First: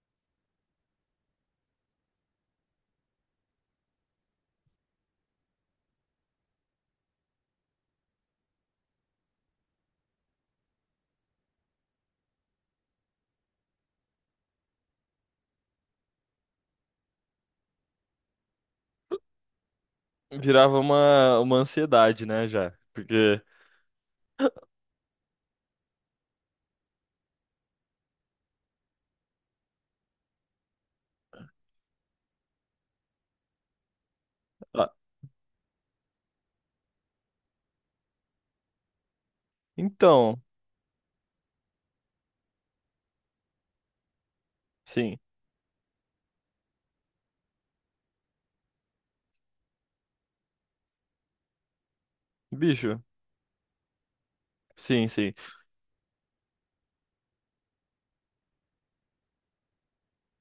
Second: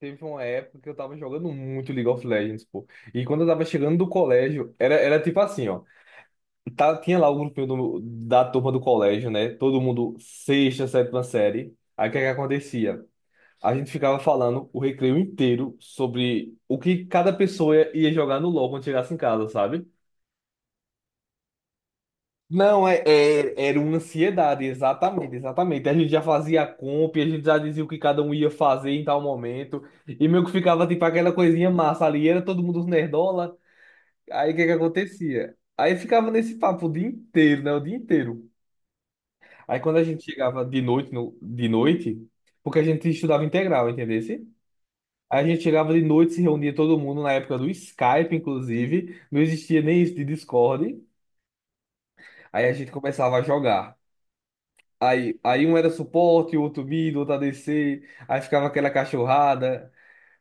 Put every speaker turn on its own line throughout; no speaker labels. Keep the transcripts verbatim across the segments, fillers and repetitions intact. Teve uma época que eu tava jogando muito League of Legends, pô. E quando eu tava chegando do colégio, era, era tipo assim, ó. Tá, tinha lá o grupinho do- da turma do colégio, né? Todo mundo sexta, sétima série. Aí o que é que acontecia? A gente ficava falando o recreio inteiro sobre o que cada pessoa ia ia jogar no LoL quando chegasse em casa, sabe?
Virava uma, uma ansiedade, né, já.
Não, é,
Porque.
é- era uma ansiedade, exatamente, exatamente. A gente já fazia a compra, e a gente já dizia o que cada um ia fazer em tal momento, e meio que ficava tipo aquela coisinha massa ali, era todo mundo nerdola, aí o que que
Ah,
acontecia? Aí ficava nesse papo o dia inteiro, né? O dia inteiro. Aí quando a gente
então,
chegava de noite, no, de noite, porque a gente estudava integral, entendesse?
sim.
Aí a gente chegava de noite, se reunia todo mundo na época do Skype, inclusive, não existia nem isso de Discord, aí a gente
Bicho,
começava a jogar.
sim, sim.
Aí, aí um era suporte, o outro mid, o outro A D C, aí ficava aquela cachorrada.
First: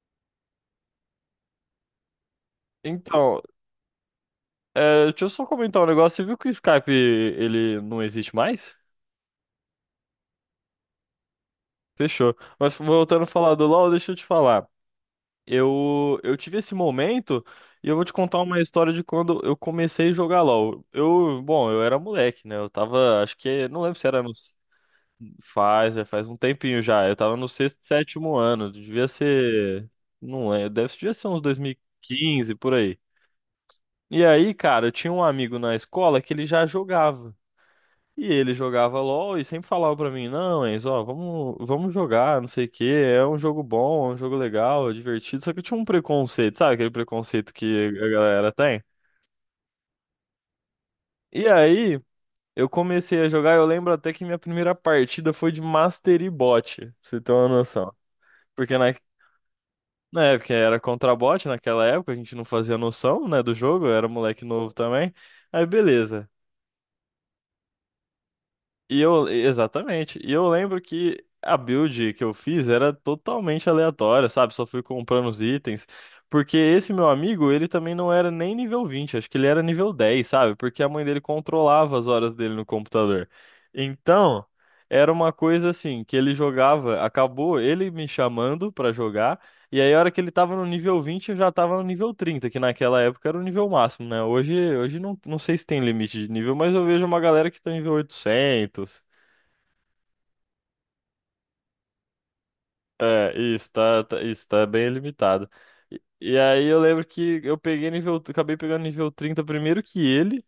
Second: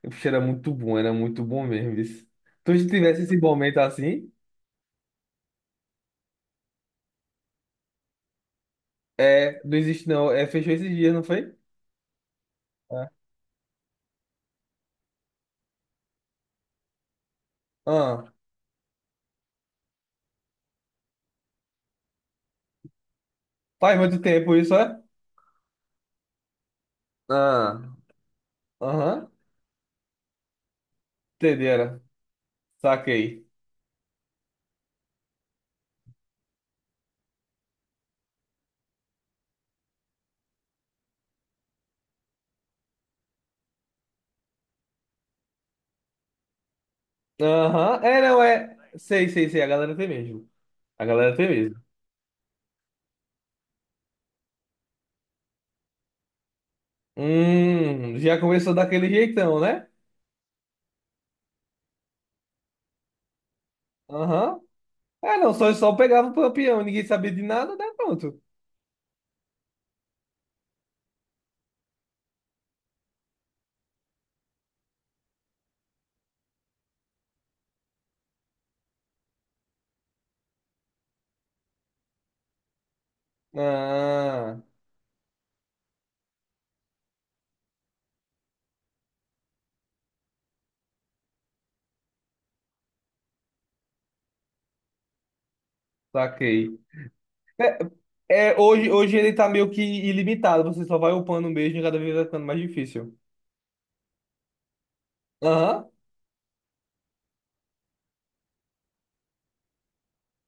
Puxa, era muito bom, era muito bom mesmo isso. Tu se tivesse esse
Então,
momento assim,
é, deixa eu só comentar um negócio. Você viu que o Skype ele não existe mais?
é, não existe não, é, fechou esses dias, não foi?
Fechou. Mas
É.
voltando a falar do LoL, deixa eu te falar. Eu, eu tive esse momento e eu vou te
Ah,
contar uma história de quando eu comecei a jogar LoL. Eu, bom, eu era moleque, né? Eu tava, acho que, não
faz
lembro se
muito
era no.
tempo isso, é?
Faz, já faz um tempinho já. Eu tava no
Ah,
sexto, sétimo ano. Devia
aham,
ser. Não é, deve, devia ser uns
entenderam,
dois mil e quinze por aí.
saquei.
E aí, cara, eu tinha um amigo na escola que ele já jogava. E ele jogava LOL e sempre falava pra mim: Não, Enzo, ó, vamos, vamos jogar, não sei o quê. É um jogo bom, é um jogo legal, é divertido. Só que eu tinha um preconceito, sabe aquele preconceito que
Aham,
a
é, não,
galera
é,
tem?
sei, sei, sei, a galera tem mesmo, a galera tem
E
mesmo.
aí, eu comecei a jogar. Eu lembro até que minha primeira partida foi de Mastery Bot, pra você ter uma noção.
Hum, já começou
Porque na,
daquele jeitão, né?
É, porque era contrabot naquela época, a gente não fazia noção, né, do jogo, eu era moleque
Aham,
novo também.
é, não,
Aí
só, só pegava
beleza.
o peão, ninguém sabia de nada, né, pronto.
E eu, exatamente. E eu lembro que a build que eu fiz era totalmente aleatória, sabe? Só fui comprando os itens. Porque esse meu amigo, ele também não era nem nível vinte, acho que ele era nível dez, sabe? Porque a mãe dele controlava as horas dele no computador. Então,
Ah,
era uma coisa assim, que ele jogava, acabou ele me chamando pra jogar. E aí, a hora que ele tava no nível vinte, eu já tava no nível trinta, que naquela época era o nível máximo, né? Hoje, hoje não, não sei se tem limite de nível, mas
saquei.
eu vejo uma galera que tá nível
É, é, hoje,
oitocentos.
hoje ele tá meio que ilimitado, você só vai upando mesmo e cada vez vai ficando mais difícil.
É, isso, tá, tá- isso, tá bem limitado.
Aham.
E, e aí eu lembro que eu peguei nível, acabei pegando nível trinta primeiro que ele,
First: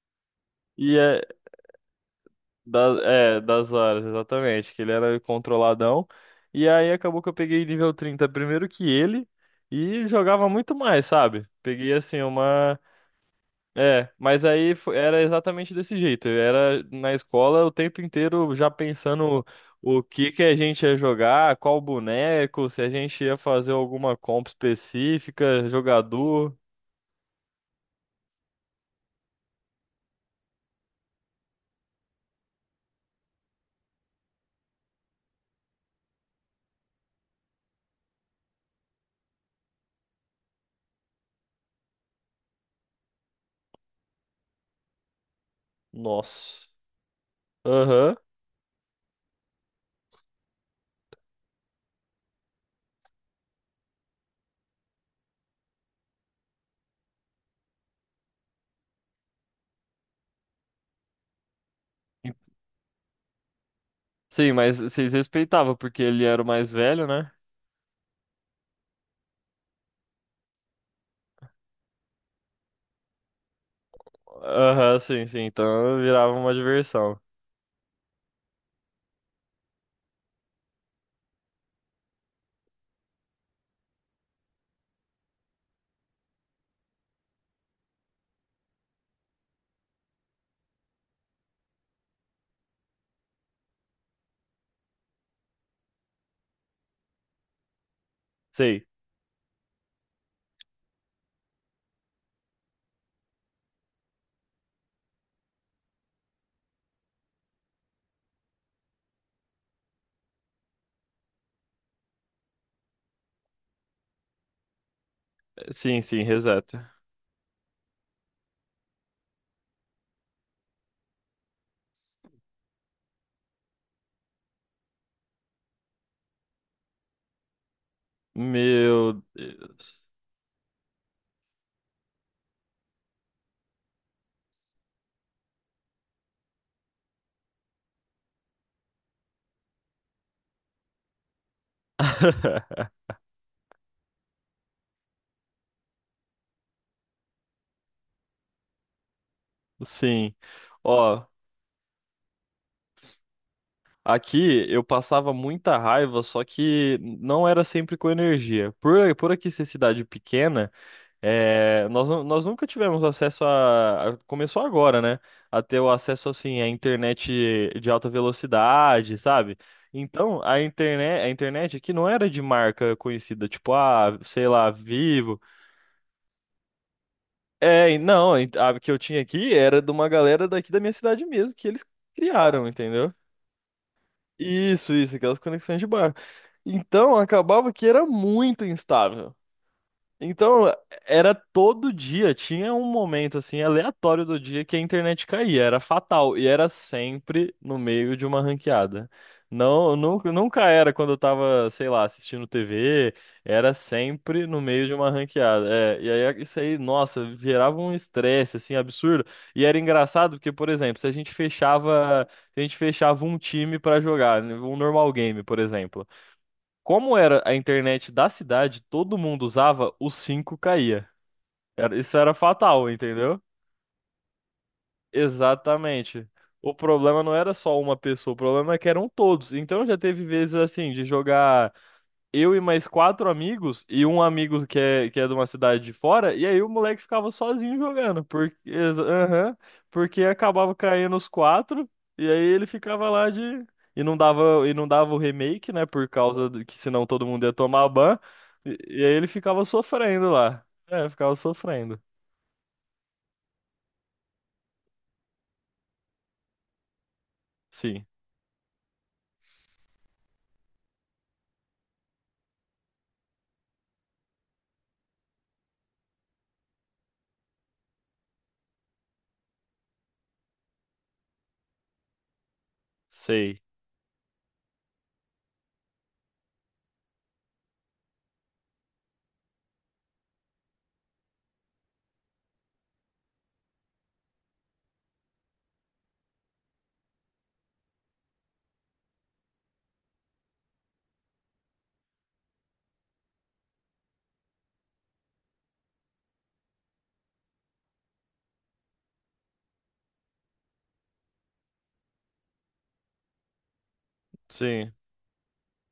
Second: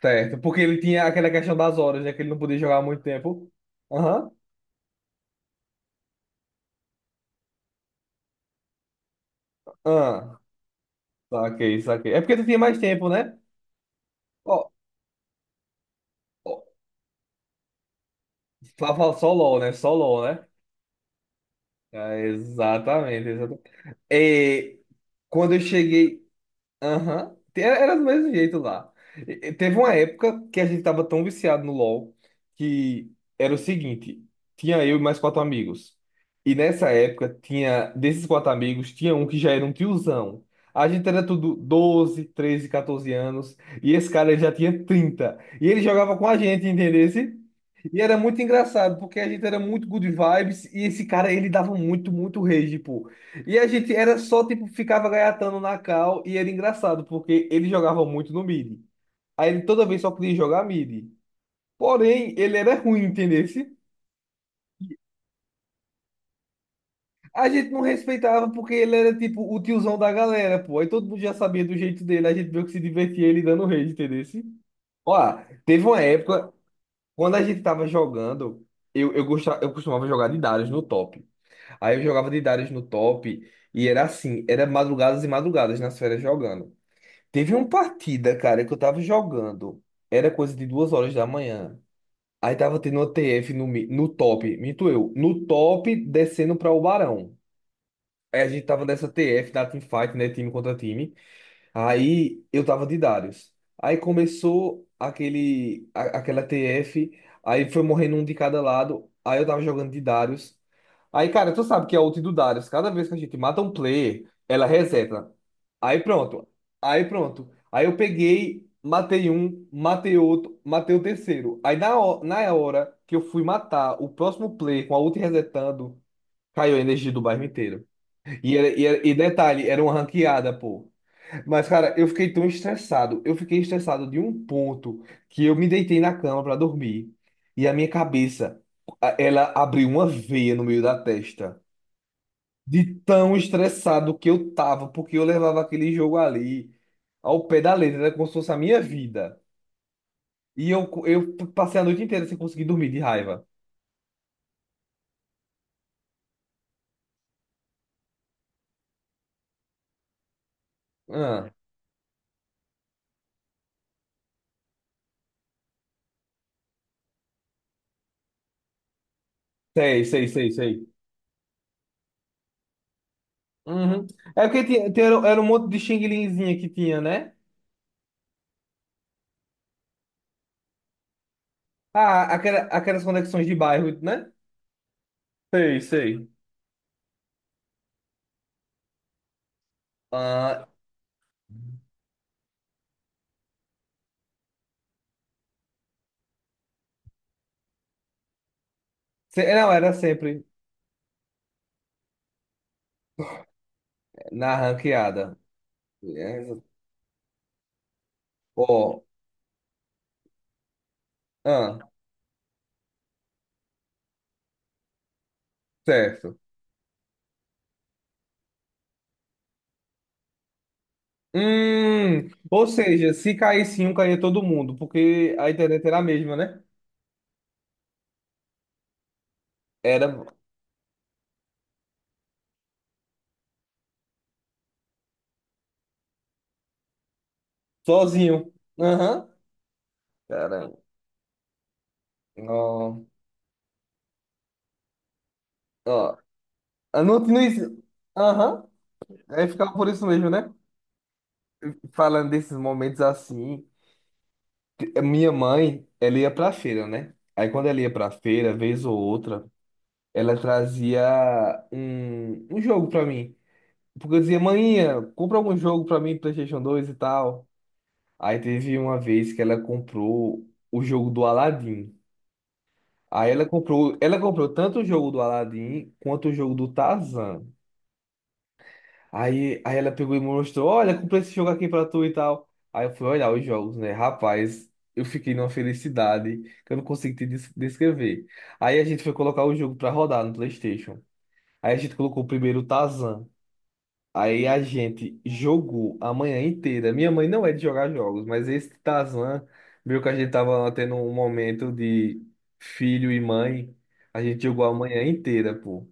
Certo, porque ele
e
tinha
é,
aquela questão das horas, né? Que ele não podia jogar há
da-
muito
é,
tempo.
das horas,
Aham.
exatamente, que ele era controladão. E aí acabou que eu peguei nível trinta primeiro que ele, e
Ah,
jogava muito mais, sabe?
saquei,
Peguei
saquei. É
assim
porque tu tinha mais
uma.
tempo, né?
É, mas
Ó,
aí fo- era exatamente desse jeito. Eu
ó,
era na escola o tempo inteiro já
só fala- só
pensando
LOL, né? Só
o
LOL,
que que
né?
a gente ia jogar, qual
Ah,
boneco, se a gente
exatamente,
ia
exatamente.
fazer alguma comp
É, quando eu
específica,
cheguei.
jogador.
Aham. Te- Era do mesmo jeito lá. E- e Teve uma época que a gente tava tão viciado no LoL que era o seguinte: tinha eu e mais quatro amigos. E nessa época, tinha desses quatro amigos, tinha um que já era um tiozão. A gente era tudo doze treze quatorze anos. E esse cara ele já tinha trinta E ele jogava com a gente,
Nossa.
entendesse? E
Aham.
era muito engraçado, porque a gente era muito good vibes. E esse cara, ele dava muito, muito rage, pô. E a gente era só, tipo, ficava gaiatando na cal e era engraçado, porque ele jogava muito no mid. Aí ele toda vez só queria jogar mid. Porém, ele era ruim, entendesse?
Sim, mas vocês respeitavam porque ele era o mais velho, né?
A gente não respeitava porque ele era, tipo, o tiozão da galera, pô. Aí todo mundo já sabia do jeito dele, a gente meio que se divertia ele dando rage, entendesse?
Aham, sim,
Ó,
sim.
teve
Então
uma
virava
época,
uma diversão.
quando a gente tava jogando, eu, eu, gostava, eu costumava jogar de Darius no top. Aí eu jogava de Darius no top e era assim, era madrugadas e madrugadas nas férias jogando. Teve uma partida, cara, que eu tava jogando. Era coisa de duas horas da manhã. Aí tava tendo uma T F no, mi- no top, minto eu, no top descendo pra o Barão. Aí a gente tava
Sei.
nessa T F da teamfight, né? Time contra time. Aí eu tava de Darius. Aí começou aquele, a- aquela T F. Aí foi morrendo um de cada lado. Aí eu tava jogando de Darius. Aí, cara, tu sabe que é a ult do Darius, cada vez que a gente mata um player, ela reseta. Aí
Sim, sim,
pronto.
exato.
Aí pronto. Aí eu peguei, matei um, matei outro, matei o terceiro. Aí na, ho- na hora que eu fui matar o próximo player com a ult resetando, caiu a energia do bairro inteiro. E, era- e, era- e
Meu
detalhe, era uma
Deus.
ranqueada, pô. Mas, cara, eu fiquei tão estressado. Eu fiquei estressado de um ponto que eu me deitei na cama pra dormir. E a minha cabeça, a- ela abriu uma veia no meio da testa. De tão estressado que eu tava, porque eu levava aquele jogo ali ao pé da letra, era como se fosse a minha vida.
Sim.
E eu,
Ó.
eu passei a noite inteira sem conseguir dormir de raiva.
Aqui eu passava muita raiva, só que não era sempre com energia. Por, por aqui ser cidade pequena,
Ah,
é, nós, nu- nós nunca tivemos acesso. a, a- Começou agora, né? A ter o acesso assim à internet de alta velocidade, sabe?
sei, sei,
Então
sei,
a
sei.
internet, a internet aqui não era de marca conhecida, tipo,
Uhum.
ah,
É
sei
porque
lá,
tinha, tinha- era
Vivo.
um monte de xing-linzinha que tinha, né?
É, e não, a que eu tinha aqui era de uma galera daqui da minha cidade mesmo, que eles
Ah, aquela,
criaram,
aquelas
entendeu?
conexões de bairro, né?
Isso, isso, aquelas conexões
Sei,
de bairro.
sei.
Então, acabava que era muito instável.
Ah,
Então, era todo dia, tinha um momento assim aleatório do dia que a internet caía, era fatal e era sempre no meio de uma ranqueada.
se- não, era
Não, nunca,
sempre
nunca era quando eu tava, sei lá, assistindo T V, era sempre
na
no meio de uma
ranqueada.
ranqueada. É, e
É,
aí isso aí, nossa, gerava um estresse assim
ó,
absurdo. E era engraçado porque, por exemplo, se a gente
ah,
fechava, se a gente fechava um time pra jogar, né, um normal game, por exemplo.
certo.
Como era a internet da cidade, todo mundo usava, o cinco caía. Era- isso
Hum,
era
ou
fatal,
seja, se
entendeu?
caísse um, caía todo mundo, porque a internet era a
Exatamente.
mesma, né?
O problema não era só uma pessoa, o problema é que eram todos. Então já
Era
teve vezes assim de jogar eu e mais quatro amigos, e um amigo que é, que é, de uma cidade de fora, e aí o moleque ficava sozinho jogando,
sozinho.
porque, exa-
Aham.
aham, porque acabava
Caramba.
caindo os quatro, e aí ele
Não,
ficava lá de. E não dava, e não dava o remake, né? Por
ó,
causa do, que
ah,
senão
não,
todo
não,
mundo ia
exi-
tomar ban.
aham.
E, e aí ele
Aí
ficava
ficava por isso mesmo,
sofrendo
né?
lá. É, ficava sofrendo.
Falando desses momentos assim, a minha mãe, ela ia pra feira, né? Aí quando ela ia
Sim,
pra feira, vez ou outra, ela trazia um, um jogo pra mim. Porque eu dizia, mãe, compra algum jogo pra mim, PlayStation dois e tal. Aí teve uma vez que ela comprou o jogo do Aladdin. Aí ela
sei.
comprou, ela comprou tanto o jogo do Aladdin quanto o jogo do Tarzan. Aí, aí ela pegou e me mostrou, olha, comprei esse jogo aqui pra tu e tal. Aí eu fui olhar os jogos, né? Rapaz, eu fiquei numa felicidade que eu não consigo te des- descrever. Aí a gente foi colocar o jogo pra rodar no PlayStation. Aí a gente colocou primeiro o Tarzan. Aí a gente jogou a manhã inteira. Minha mãe não é de jogar jogos, mas esse Tazan, viu que a gente tava tendo um momento de filho e mãe, a gente jogou a
Sim,
manhã inteira, pô.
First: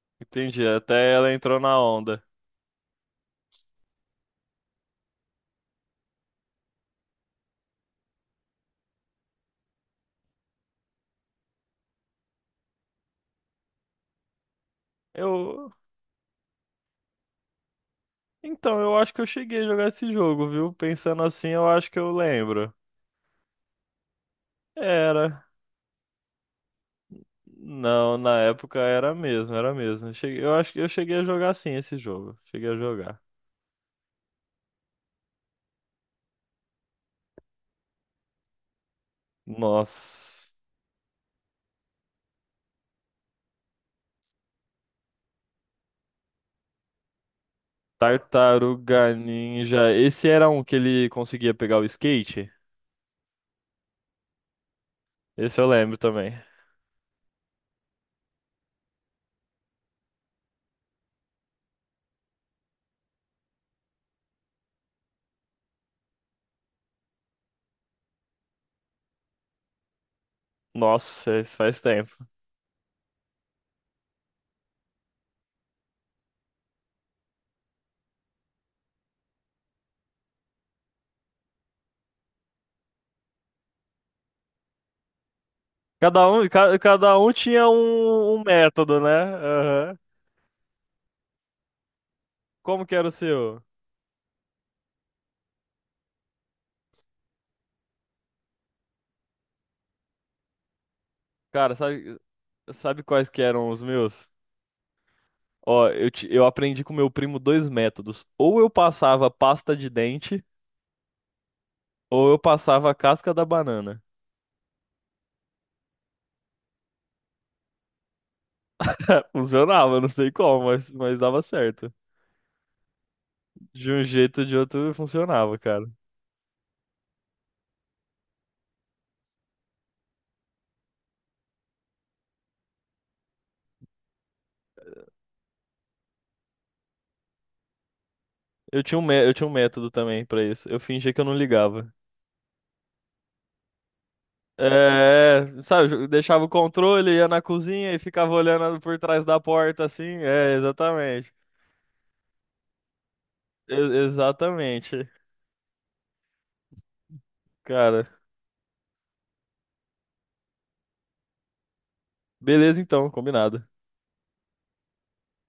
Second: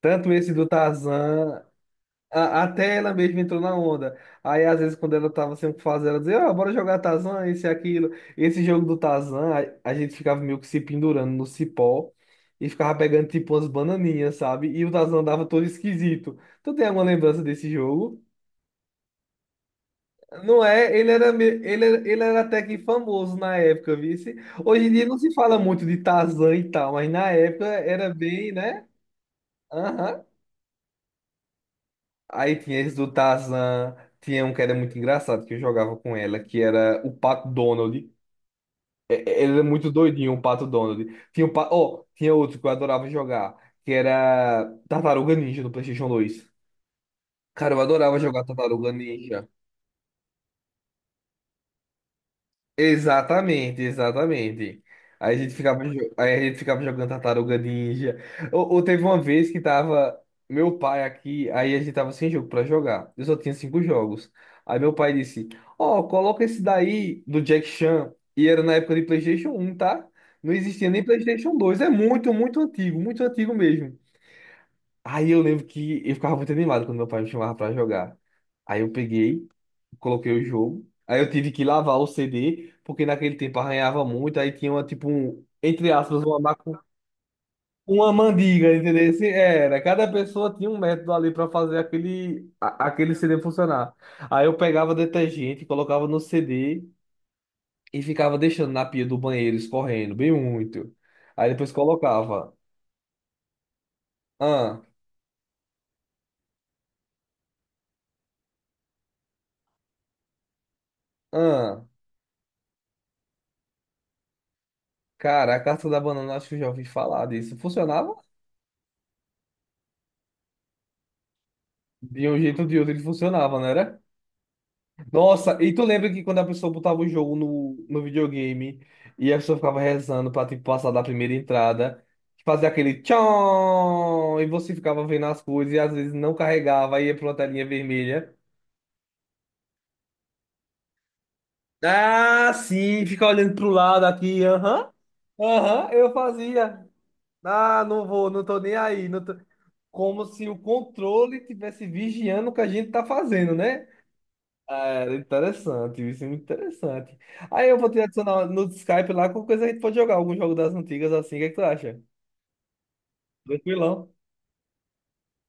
Tanto esse do
entendi. Até ela entrou
Tazan,
na onda.
a- até ela mesma entrou na onda. Aí às vezes quando ela tava sem o que fazer, ela dizia, ó, bora jogar Tazan, esse e aquilo. Esse jogo do Tazan, a, a gente ficava meio que se pendurando no cipó e ficava pegando tipo umas bananinhas, sabe? E o Tazan dava todo
Eu.
esquisito. Tu tem alguma lembrança desse jogo?
Então, eu acho que eu cheguei a jogar esse jogo,
Não
viu?
é? Ele
Pensando
era, me-
assim, eu
ele,
acho
era-
que eu
ele era até
lembro.
que famoso na época, vice. Hoje em dia não se
Era.
fala muito de Tarzan e tal, mas na época era
Não, na
bem,
época
né?
era mesmo, era mesmo. Eu
Aham.
cheguei- eu acho que eu cheguei a jogar sim esse jogo.
Aí
Cheguei a
tinha esse do
jogar.
Tarzan, tinha um que era muito engraçado, que eu jogava com ela, que era o Pato Donald. É- é- Ele era muito doidinho, o
Nossa.
Pato Donald. Tinha, o pa... oh, tinha outro que eu adorava jogar, que era Tartaruga Ninja no PlayStation dois. Cara, eu adorava jogar Tartaruga
Tartaruga
Ninja.
Ninja. Esse era um que ele conseguia pegar o skate?
Exatamente, exatamente. Aí a gente
Esse eu
ficava,
lembro
jo-
também.
aí a gente ficava jogando Tartaruga Ninja. Ou, ou teve uma vez que tava meu pai aqui, aí a gente tava sem jogo pra jogar. Eu só tinha cinco jogos. Aí meu pai disse: Ó, coloca esse daí do Jack Chan. E era na época de PlayStation um, tá? Não existia nem
Nossa,
PlayStation
esse
dois
faz
É
tempo.
muito, muito antigo, muito antigo mesmo. Aí eu lembro que eu ficava muito animado quando meu pai me chamava pra jogar. Aí eu peguei coloquei o jogo. Aí eu tive que lavar o C D, porque naquele tempo arranhava muito, aí tinha uma, tipo, um, entre aspas,
Cada
uma,
um,
macu...
ca- cada um tinha
uma
um, um
mandiga,
método,
entendeu?
né?
Esse Era,
Aham.
cada pessoa tinha um método ali para fazer aquele, a-
Como que era o
aquele C D
seu?
funcionar. Aí eu pegava detergente, colocava no C D e ficava deixando na pia do banheiro escorrendo, bem muito. Aí depois
Cara, sabe,
colocava,
sabe quais que eram os meus?
ah,
Ó, eu, ti- eu aprendi com meu primo dois métodos. Ou eu passava pasta de dente,
ah,
ou eu passava a casca da banana.
cara, a casca da banana, acho que eu já ouvi falar disso. Funcionava?
Funcionava, não sei como, mas, mas dava certo.
De um jeito ou de outro ele funcionava,
De
né?
um jeito ou de outro
Nossa,
funcionava,
e tu
cara.
lembra que quando a pessoa botava o jogo no, no videogame e a pessoa ficava rezando pra tipo, passar da primeira entrada, fazia aquele tchon, e você ficava vendo as coisas e às vezes não carregava, aí ia pra uma telinha vermelha.
Eu tinha um, mé- eu tinha um método também pra isso. Eu fingia que eu não ligava.
Ah, sim, fica olhando pro lado aqui, aham,
É,
aham,
sabe, eu
eu
deixava o
fazia.
controle, ia na
Ah,
cozinha e
não vou,
ficava
não tô nem
olhando por
aí. Não
trás
tô...
da porta assim.
Como se
É,
o
exatamente.
controle tivesse vigiando o que a gente tá fazendo, né?
E-
Ah,
Exatamente,
Era interessante, isso é muito interessante. Aí eu vou te
cara.
adicionar no Skype lá, qualquer coisa a gente pode jogar algum jogo das antigas assim, o que é que tu acha?
Beleza então, combinado.
Tranquilão.